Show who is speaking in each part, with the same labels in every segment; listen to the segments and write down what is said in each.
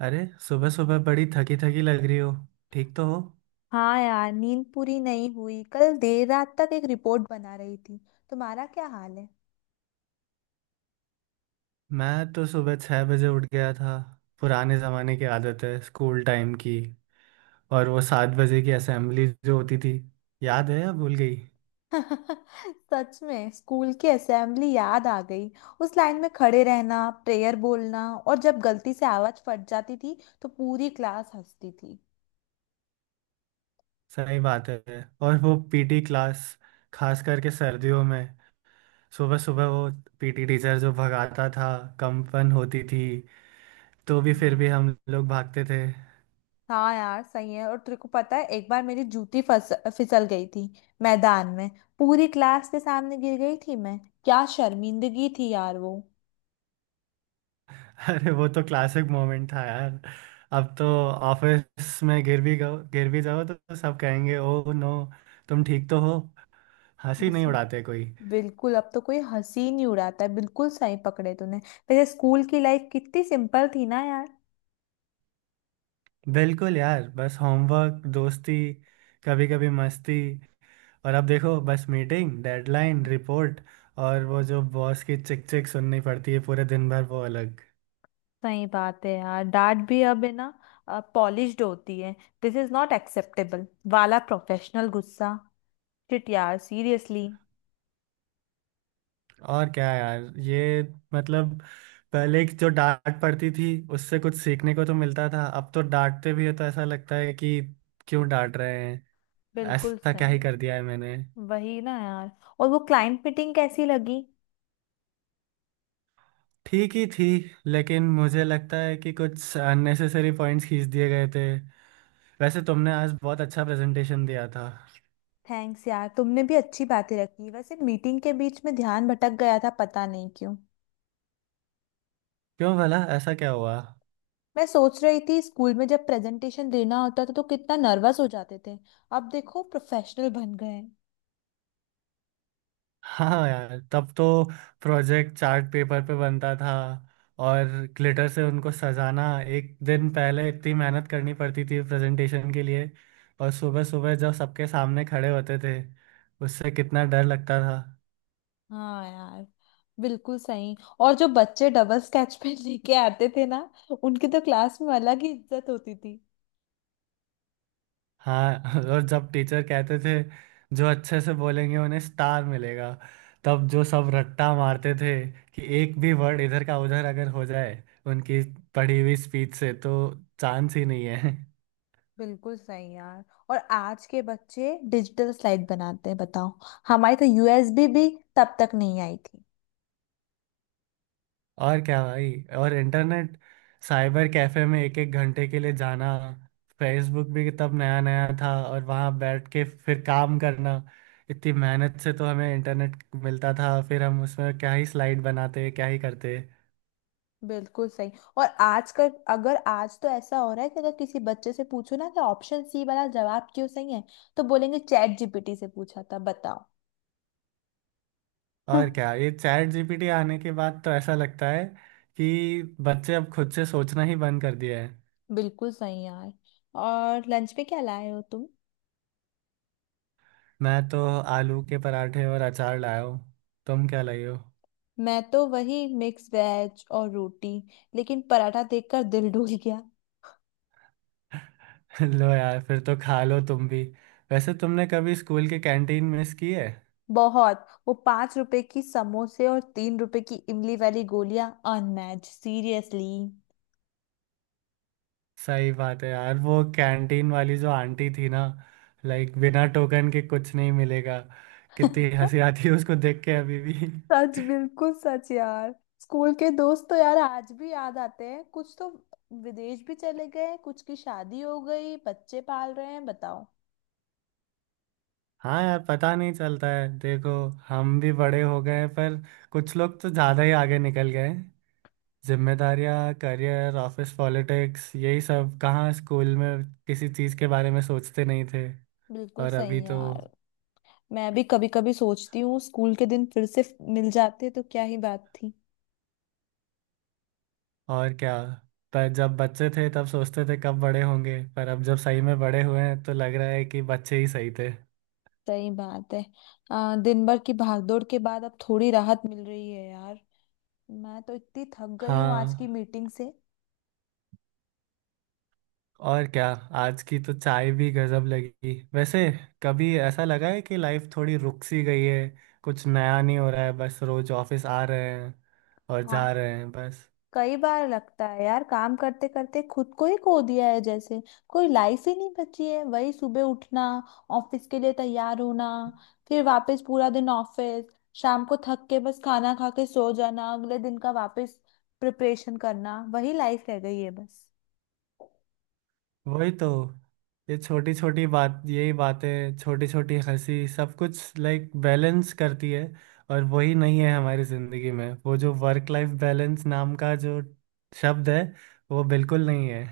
Speaker 1: अरे, सुबह सुबह बड़ी थकी थकी लग रही हो। ठीक तो हो।
Speaker 2: हाँ यार, नींद पूरी नहीं हुई। कल देर रात तक एक रिपोर्ट बना रही थी। तुम्हारा क्या हाल है?
Speaker 1: मैं तो सुबह 6 बजे उठ गया था। पुराने ज़माने की आदत है, स्कूल टाइम की। और वो 7 बजे की असेंबली जो होती थी, याद है या भूल गई।
Speaker 2: सच में स्कूल की असेंबली याद आ गई। उस लाइन में खड़े रहना, प्रेयर बोलना, और जब गलती से आवाज फट जाती थी तो पूरी क्लास हंसती थी।
Speaker 1: सही बात है। और वो पीटी क्लास, खास करके सर्दियों में, सुबह सुबह वो पीटी टीचर जो भगाता था, कंपन होती थी, तो भी फिर भी
Speaker 2: हाँ,
Speaker 1: हम लोग भागते थे।
Speaker 2: हाँ यार सही है। और तेरे को पता है, एक बार मेरी जूती फस फिसल गई थी मैदान में। पूरी क्लास के सामने गिर गई थी मैं। क्या शर्मिंदगी थी यार वो।
Speaker 1: अरे वो तो क्लासिक मोमेंट था यार। अब तो ऑफिस में गिर भी जाओ तो सब कहेंगे, ओ नो, तुम ठीक तो हो। हंसी नहीं
Speaker 2: हंसी?
Speaker 1: उड़ाते कोई।
Speaker 2: बिल्कुल, अब तो कोई हंसी ही नहीं उड़ाता है। बिल्कुल सही पकड़े तूने। पहले स्कूल की लाइफ कितनी सिंपल थी ना यार।
Speaker 1: बिल्कुल यार, बस होमवर्क, दोस्ती, कभी कभी मस्ती। और अब देखो बस मीटिंग, डेडलाइन, रिपोर्ट, और वो जो बॉस की चिक चिक सुननी पड़ती है पूरे दिन भर, वो अलग।
Speaker 2: सही बात है यार, डांट भी अब है ना, पॉलिश्ड होती है। दिस इज नॉट एक्सेप्टेबल वाला प्रोफेशनल गुस्सा। शिट यार, सीरियसली।
Speaker 1: और क्या यार, ये मतलब पहले की जो डांट पड़ती थी उससे कुछ सीखने को तो मिलता था, अब तो डांटते भी है तो ऐसा लगता है कि क्यों डांट रहे हैं।
Speaker 2: बिल्कुल
Speaker 1: ऐसा क्या
Speaker 2: सही
Speaker 1: ही कर
Speaker 2: है।
Speaker 1: दिया है मैंने।
Speaker 2: वही ना यार। और वो क्लाइंट मीटिंग कैसी लगी?
Speaker 1: ठीक ही थी, लेकिन मुझे लगता है कि कुछ अननेसेसरी पॉइंट्स खींच दिए गए थे। वैसे तुमने आज बहुत अच्छा प्रेजेंटेशन दिया था।
Speaker 2: थैंक्स यार, तुमने भी अच्छी बातें रखी। वैसे मीटिंग के बीच में ध्यान भटक गया था, पता नहीं क्यों।
Speaker 1: क्यों भला, ऐसा क्या हुआ।
Speaker 2: मैं सोच रही थी, स्कूल में जब प्रेजेंटेशन देना होता था तो कितना नर्वस हो जाते थे। अब देखो, प्रोफेशनल बन गए हैं।
Speaker 1: हाँ यार, तब तो प्रोजेक्ट चार्ट पेपर पे बनता था और ग्लिटर से उनको सजाना, एक दिन पहले इतनी मेहनत करनी पड़ती थी प्रेजेंटेशन के लिए। और सुबह सुबह जब सबके सामने खड़े होते थे, उससे कितना डर लगता था।
Speaker 2: हाँ यार, बिल्कुल सही। और जो बच्चे डबल स्केच पेन लेके आते थे ना, उनकी तो क्लास में अलग ही इज्जत होती थी।
Speaker 1: हाँ। और जब टीचर कहते थे जो अच्छे से बोलेंगे उन्हें स्टार मिलेगा, तब जो सब रट्टा मारते थे कि एक भी वर्ड इधर का उधर अगर हो जाए उनकी पढ़ी हुई स्पीच से, तो चांस ही नहीं है।
Speaker 2: बिल्कुल सही यार। और आज के बच्चे डिजिटल स्लाइड बनाते हैं, बताओ। हमारी तो यूएसबी भी तब तक नहीं आई थी।
Speaker 1: और क्या भाई, और इंटरनेट साइबर कैफे में एक एक घंटे के लिए जाना, फेसबुक भी तब नया नया था, और वहाँ बैठ के फिर काम करना। इतनी मेहनत से तो हमें इंटरनेट मिलता था, फिर हम उसमें क्या ही स्लाइड बनाते, क्या ही करते।
Speaker 2: बिल्कुल सही। और आज का, अगर आज तो ऐसा हो रहा है कि अगर किसी बच्चे से पूछो ना कि ऑप्शन सी वाला जवाब क्यों सही है, तो बोलेंगे चैट जीपीटी से पूछा था, बताओ। हाँ।
Speaker 1: और क्या, ये चैट जीपीटी आने के बाद तो ऐसा लगता है कि बच्चे अब खुद से सोचना ही बंद कर दिया है।
Speaker 2: बिल्कुल सही यार। और लंच में क्या लाए हो तुम?
Speaker 1: मैं तो आलू के पराठे और अचार लाया हूँ। तुम क्या लाए हो।
Speaker 2: मैं तो वही मिक्स वेज और रोटी। लेकिन पराठा देखकर दिल डूल गया।
Speaker 1: लो यार, फिर तो खा लो तुम भी। वैसे तुमने कभी स्कूल की कैंटीन मिस की है।
Speaker 2: बहुत। वो 5 रुपए की समोसे और 3 रुपए की इमली वाली गोलियां। Unmatch, seriously.
Speaker 1: सही बात है यार, वो कैंटीन वाली जो आंटी थी ना, लाइक बिना टोकन के कुछ नहीं मिलेगा, कितनी हंसी आती है उसको देख के अभी भी।
Speaker 2: सच, बिल्कुल सच यार। स्कूल के दोस्त तो यार आज भी याद आते हैं। कुछ तो विदेश भी चले गए, कुछ की शादी हो गई, बच्चे पाल रहे हैं, बताओ।
Speaker 1: हाँ यार, पता नहीं चलता है देखो, हम भी बड़े हो गए हैं, पर कुछ लोग तो ज़्यादा ही आगे निकल गए हैं। जिम्मेदारियाँ, करियर, ऑफिस पॉलिटिक्स, यही सब। कहाँ स्कूल में किसी चीज़ के बारे में सोचते नहीं थे।
Speaker 2: बिल्कुल
Speaker 1: और अभी
Speaker 2: सही
Speaker 1: तो
Speaker 2: यार। मैं भी कभी कभी सोचती हूँ, स्कूल के दिन फिर से मिल जाते तो क्या ही बात थी।
Speaker 1: और क्या। पर जब बच्चे थे तब सोचते थे कब बड़े होंगे, पर अब जब सही में बड़े हुए हैं तो लग रहा है कि बच्चे ही सही थे।
Speaker 2: सही बात है। दिन भर की भागदौड़ के बाद अब थोड़ी राहत मिल रही है यार। मैं तो इतनी थक गई हूँ आज की
Speaker 1: हाँ,
Speaker 2: मीटिंग से।
Speaker 1: और क्या। आज की तो चाय भी गजब लगी वैसे। कभी ऐसा लगा है कि लाइफ थोड़ी रुक सी गई है, कुछ नया नहीं हो रहा है, बस रोज ऑफिस आ रहे हैं और
Speaker 2: हाँ।
Speaker 1: जा रहे हैं, बस।
Speaker 2: कई बार लगता है यार, काम करते करते खुद को ही खो दिया है जैसे। कोई लाइफ ही नहीं बची है। वही सुबह उठना, ऑफिस के लिए तैयार होना, फिर वापस पूरा दिन ऑफिस, शाम को थक के बस खाना खा के सो जाना, अगले दिन का वापस प्रिपरेशन करना। वही लाइफ रह गई है बस।
Speaker 1: वही तो, ये छोटी छोटी बात, यही बातें, छोटी छोटी हंसी, सब कुछ लाइक बैलेंस करती है। और वही नहीं है हमारी जिंदगी में। वो जो वर्क लाइफ बैलेंस नाम का जो शब्द है, वो बिल्कुल नहीं है।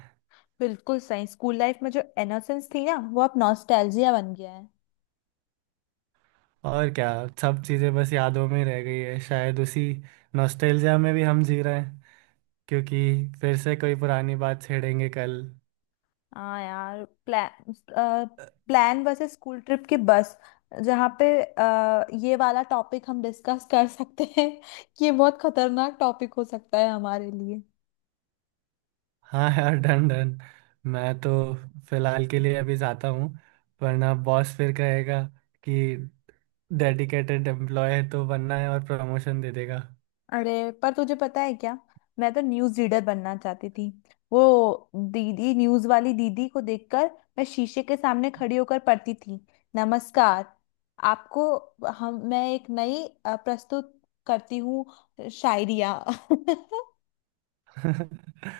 Speaker 2: बिल्कुल सही। स्कूल लाइफ में जो इनोसेंस थी ना, वो अब नॉस्टैल्जिया बन गया है।
Speaker 1: और क्या, सब चीज़ें बस यादों में रह गई है, शायद उसी नॉस्टैल्जिया में भी हम जी रहे हैं, क्योंकि फिर से कोई पुरानी बात छेड़ेंगे कल।
Speaker 2: हाँ यार, प्लान प्लान वैसे स्कूल ट्रिप की बस, जहाँ पे ये वाला टॉपिक हम डिस्कस कर सकते हैं कि ये बहुत खतरनाक टॉपिक हो सकता है हमारे लिए।
Speaker 1: हाँ यार, डन डन। मैं तो फिलहाल के लिए अभी जाता हूँ, वरना बॉस फिर कहेगा कि डेडिकेटेड एम्प्लॉय है तो बनना है, और प्रमोशन दे देगा।
Speaker 2: अरे पर तुझे पता है क्या, मैं तो न्यूज़ रीडर बनना चाहती थी। वो दीदी, न्यूज़ वाली दीदी को देखकर मैं शीशे के सामने खड़ी होकर पढ़ती थी। नमस्कार, आपको हम, मैं एक नई प्रस्तुत करती हूँ, शायरिया।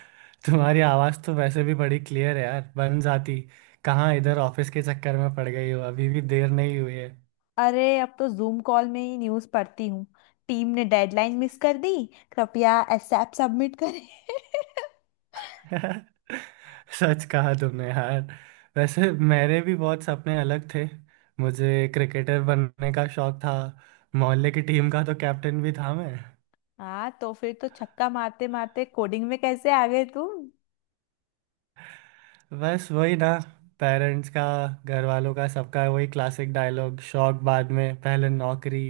Speaker 1: तुम्हारी आवाज़ तो वैसे भी बड़ी क्लियर है यार, बन जाती। कहाँ इधर ऑफिस के चक्कर में पड़ गई हो, अभी भी देर नहीं हुई है।
Speaker 2: अरे अब तो जूम कॉल में ही न्यूज़ पढ़ती हूँ। टीम ने डेडलाइन मिस कर दी, कृपया एसएप सबमिट करें।
Speaker 1: सच कहा तुमने यार। वैसे मेरे भी बहुत सपने अलग थे। मुझे क्रिकेटर बनने का शौक था, मोहल्ले की टीम का तो कैप्टन भी था मैं।
Speaker 2: हाँ, तो फिर तो छक्का मारते मारते कोडिंग में कैसे आ गए तुम?
Speaker 1: बस वही ना, पेरेंट्स का, घर वालों का, सबका वही क्लासिक डायलॉग, शौक बाद में पहले नौकरी।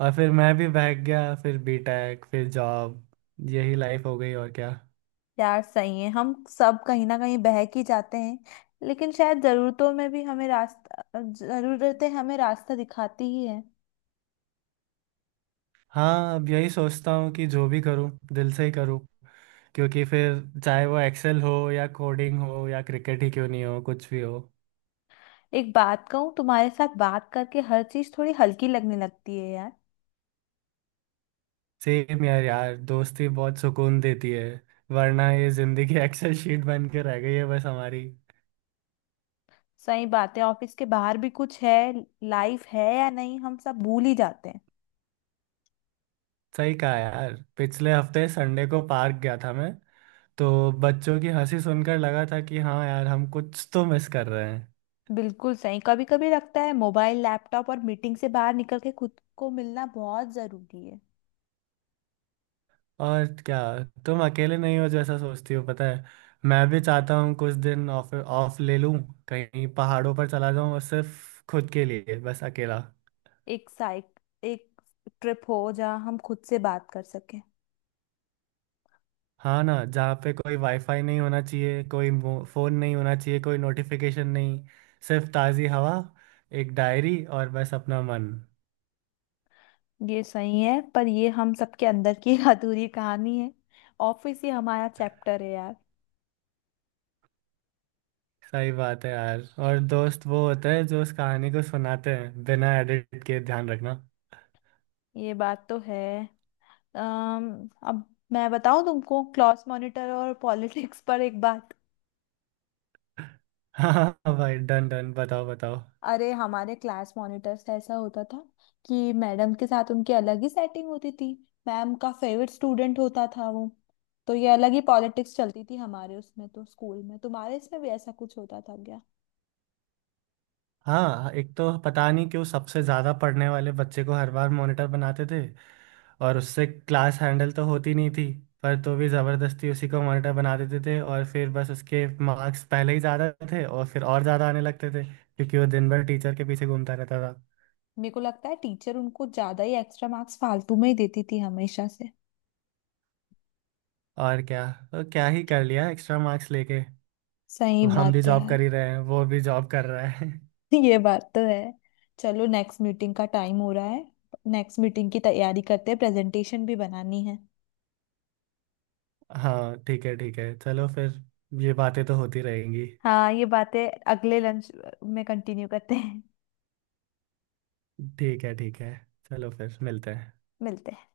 Speaker 1: और फिर मैं भी भाग गया, फिर बीटेक, फिर जॉब, यही लाइफ हो गई, और क्या।
Speaker 2: यार सही है, हम सब कहीं ना कहीं बहक ही जाते हैं। लेकिन शायद जरूरतों में भी हमें रास्ता, जरूरतें हमें रास्ता दिखाती ही है।
Speaker 1: हाँ, अब यही सोचता हूँ कि जो भी करूँ दिल से ही करूँ, क्योंकि फिर चाहे वो एक्सेल हो या कोडिंग हो या क्रिकेट ही क्यों नहीं हो, कुछ भी हो।
Speaker 2: एक बात कहूँ, तुम्हारे साथ बात करके हर चीज थोड़ी हल्की लगने लगती है यार।
Speaker 1: सेम यार यार दोस्ती बहुत सुकून देती है, वरना ये जिंदगी एक्सेल शीट बन के रह गई है बस हमारी।
Speaker 2: सही बात है, ऑफिस के बाहर भी कुछ है, लाइफ है या नहीं, हम सब भूल ही जाते हैं।
Speaker 1: सही कहा यार, पिछले हफ्ते संडे को पार्क गया था मैं, तो बच्चों की हंसी सुनकर लगा था कि हाँ यार, हम कुछ तो मिस कर रहे हैं।
Speaker 2: बिल्कुल सही, कभी कभी लगता है मोबाइल, लैपटॉप और मीटिंग से बाहर निकल के खुद को मिलना बहुत जरूरी है।
Speaker 1: और क्या, तुम अकेले नहीं हो जैसा सोचती हो, पता है। मैं भी चाहता हूँ कुछ दिन ऑफ ऑफ ले लूँ, कहीं पहाड़ों पर चला जाऊँ और सिर्फ खुद के लिए, बस अकेला।
Speaker 2: एक ट्रिप हो जहाँ हम खुद से बात कर सकें।
Speaker 1: हाँ ना, जहाँ पे कोई वाईफाई नहीं होना चाहिए, कोई फोन नहीं होना चाहिए, कोई नोटिफिकेशन नहीं, सिर्फ ताज़ी हवा, एक डायरी, और बस अपना मन।
Speaker 2: ये सही है, पर ये हम सबके अंदर की एक अधूरी कहानी है। ऑफिस ही हमारा चैप्टर है यार।
Speaker 1: सही बात है यार, और दोस्त वो होते हैं जो उस कहानी को सुनाते हैं बिना एडिट के, ध्यान रखना।
Speaker 2: ये बात तो है। अम अब मैं बताऊं तुमको, क्लास मॉनिटर और पॉलिटिक्स पर एक बात।
Speaker 1: हाँ भाई, डन डन, बताओ बताओ।
Speaker 2: अरे हमारे क्लास मॉनिटर से ऐसा होता था कि मैडम के साथ उनकी अलग ही सेटिंग होती थी। मैम का फेवरेट स्टूडेंट होता था वो। तो ये अलग ही पॉलिटिक्स चलती थी हमारे उसमें, तो स्कूल में तुम्हारे इसमें भी ऐसा कुछ होता था क्या?
Speaker 1: हाँ, एक तो पता नहीं क्यों सबसे ज़्यादा पढ़ने वाले बच्चे को हर बार मॉनिटर बनाते थे, और उससे क्लास हैंडल तो होती नहीं थी, पर तो भी ज़बरदस्ती उसी को मॉनिटर बना देते थे। और फिर बस, उसके मार्क्स पहले ही ज़्यादा थे और फिर और ज़्यादा आने लगते थे, क्योंकि वो दिन भर टीचर के पीछे घूमता रहता था।
Speaker 2: मेरे को लगता है टीचर उनको ज्यादा ही एक्स्ट्रा मार्क्स फालतू में ही देती थी हमेशा से।
Speaker 1: और क्या, तो क्या ही कर लिया एक्स्ट्रा मार्क्स लेके।
Speaker 2: सही
Speaker 1: हम भी
Speaker 2: बात है
Speaker 1: जॉब
Speaker 2: यार।
Speaker 1: कर ही रहे हैं, वो भी जॉब कर रहा है।
Speaker 2: ये बात तो है। चलो, नेक्स्ट मीटिंग का टाइम हो रहा है, नेक्स्ट मीटिंग की तैयारी करते हैं, प्रेजेंटेशन भी बनानी है।
Speaker 1: हाँ ठीक है ठीक है, चलो फिर, ये बातें तो होती रहेंगी।
Speaker 2: हाँ, ये बातें अगले लंच में कंटिन्यू करते हैं।
Speaker 1: ठीक है ठीक है, चलो फिर मिलते हैं।
Speaker 2: मिलते हैं।